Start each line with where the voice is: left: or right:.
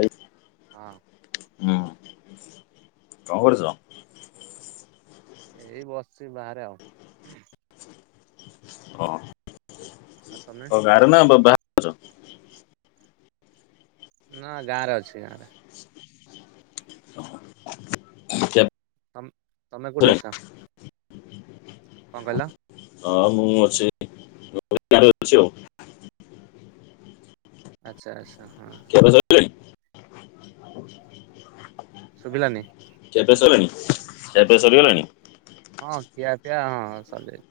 left: ଆଇଫ୍
right: ହଁ।
left: ହୁଁ କଣ କରୁଛ?
right: ଏଇ ବସିଛି ବାହାରେ ଆଉ।
left: ହ
right: ଆଉ ତମେ
left: କଣ ଗାଁରେ ନା ବା-ବାହାର ଅଛ?
right: ନା ଗାଁ ରେ ଅଛି ଗାଁରେ।
left: ଯା
right: ତମ ତମେ କୋଉଠି ଅଛ? କଣ କହିଲ?
left: ହଁ ମୁଁ ଅଛି ଅଛି ଆଉ।
right: ଆଚ୍ଛା ଆଚ୍ଛା। ହଁ।
left: ଖିଆପିଆ ସଇଲାଣି?
right: ଶୁଭିଲାନି।
left: ଖିଆପିଆ ସରିଲାଣି ଖିଆପିଆ ସରିଗଲାଣି।
right: ହଁ ଖିଆପିଆ ହଁ ସରି ଯାଇଛି।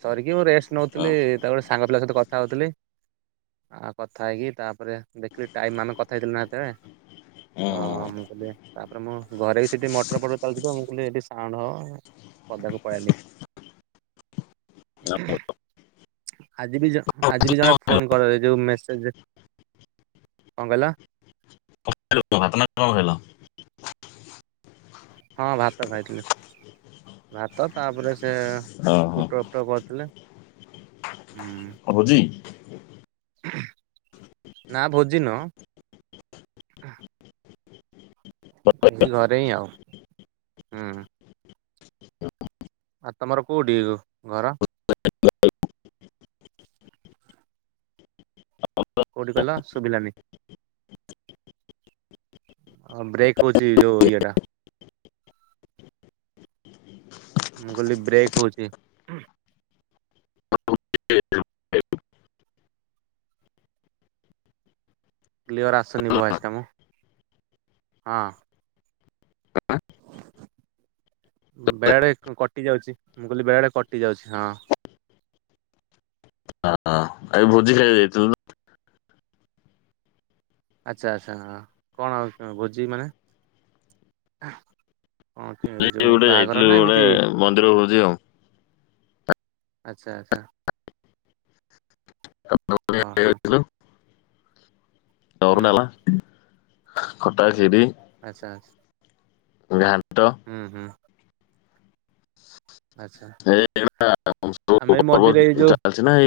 right: ସରିକି ମୁଁ ରେଷ୍ଟ
left: ହଁ
right: ନଉଥିଲି ତାପରେ ସାଙ୍ଗ ପିଲାଙ୍କ ସହିତ କଥା ହଉଥିଲି। ଆଉ କଥା ହେଇକି ତାପରେ ଦେଖିଲି ଟାଇମ ଆମେ କଥା ହେଇଥିଲି ହେତବେଳେ। ହଁ
left: ହୁଁ
right: ହଁ ମୁ [unintelligible] ତାପରେ ମୁଁ ଘରେ ବି ସେଇଠି ମଟର ଫଟର ଚାଲୁଛି ତ ମୁଁ କହିଲି ସେଇଠି ସାଉଣ୍ଡ ହବ ପଦାକୁ ପଳେଇଲି। ଆଜି ବି ଆଜି ବି ଜଣେ ଫୋନ କର ଯୋଉ ମେସେଜ କଣ କହିଲ?
left: [unintelligible]
right: ହଁ ଭାତ ଖାଇଥିଲି ଭାତ ତାପରେ ସେ
left: ଓହୋ
right: ପୁଟଳ ଟ କରଥିଲେ।
left: ଭୋଜି
right: ନା ଭୋଜିି ନୁହଁ। ଏ ଘରେ ହିଁ ଆଉ ହୁଁ ହୁଁ। ଆଉ ତମର କୋଉଠି ଘର?
left: ହଁ
right: କୋଉଠି କହିଲ ଶୁଭିଲାନି। ହଁ ବ୍ରେକ୍ ହଉଛି ଯୋଉ ଇଏ ଟା। ମୁଁ କହିଲି ବ୍ରେକ୍ ହଉଛି।
left: [unintelligible]
right: କ୍ଲିଅର୍ ଆସୁନି ଭଏସଟା ମ ହଁ। ବେଳେଡେ କଟି ଯାଉଛି ମୁଁ କହିଲି ବେଳେଡେ କଟି ଯାଉଛି ହଁ।
left: ଆଉ ଭୋଜି ଖାଇ ଯାଇଥିଲୁ
right: ଆଚ୍ଛା ଆଚ୍ଛା କଣ ଆଉ ଭୋଜି ମାନେ? ହଁ ଏଇ ଯୋଉ
left: ଗୋଟେ
right: ବାହାଘର
left: ଯାଇଥିଲୁ
right: ନା
left: ଗୋଟେ
right: ଏମିତି?
left: ମନ୍ଦିର ଭୋଜି ଆଉ।
right: ଆଚ୍ଛା ଆଚ୍ଛା। ଓହୋ। ହୁଁ
left: ଦରୁନଲା ଖଟା କ୍ଷୀରି।
right: ଆଚ୍ଛା ଆଚ୍ଛା।
left: ଘାଣ୍ଟ।
right: ହୁଁ ହୁଁ। ଆଚ୍ଛା।
left: ଏ
right: ଆମେ ଏଇ ମଝିରେ ଏଇ
left: [unintelligible]
right: ଯୋଉ
left: ଚାଲିଛି ନା ଏ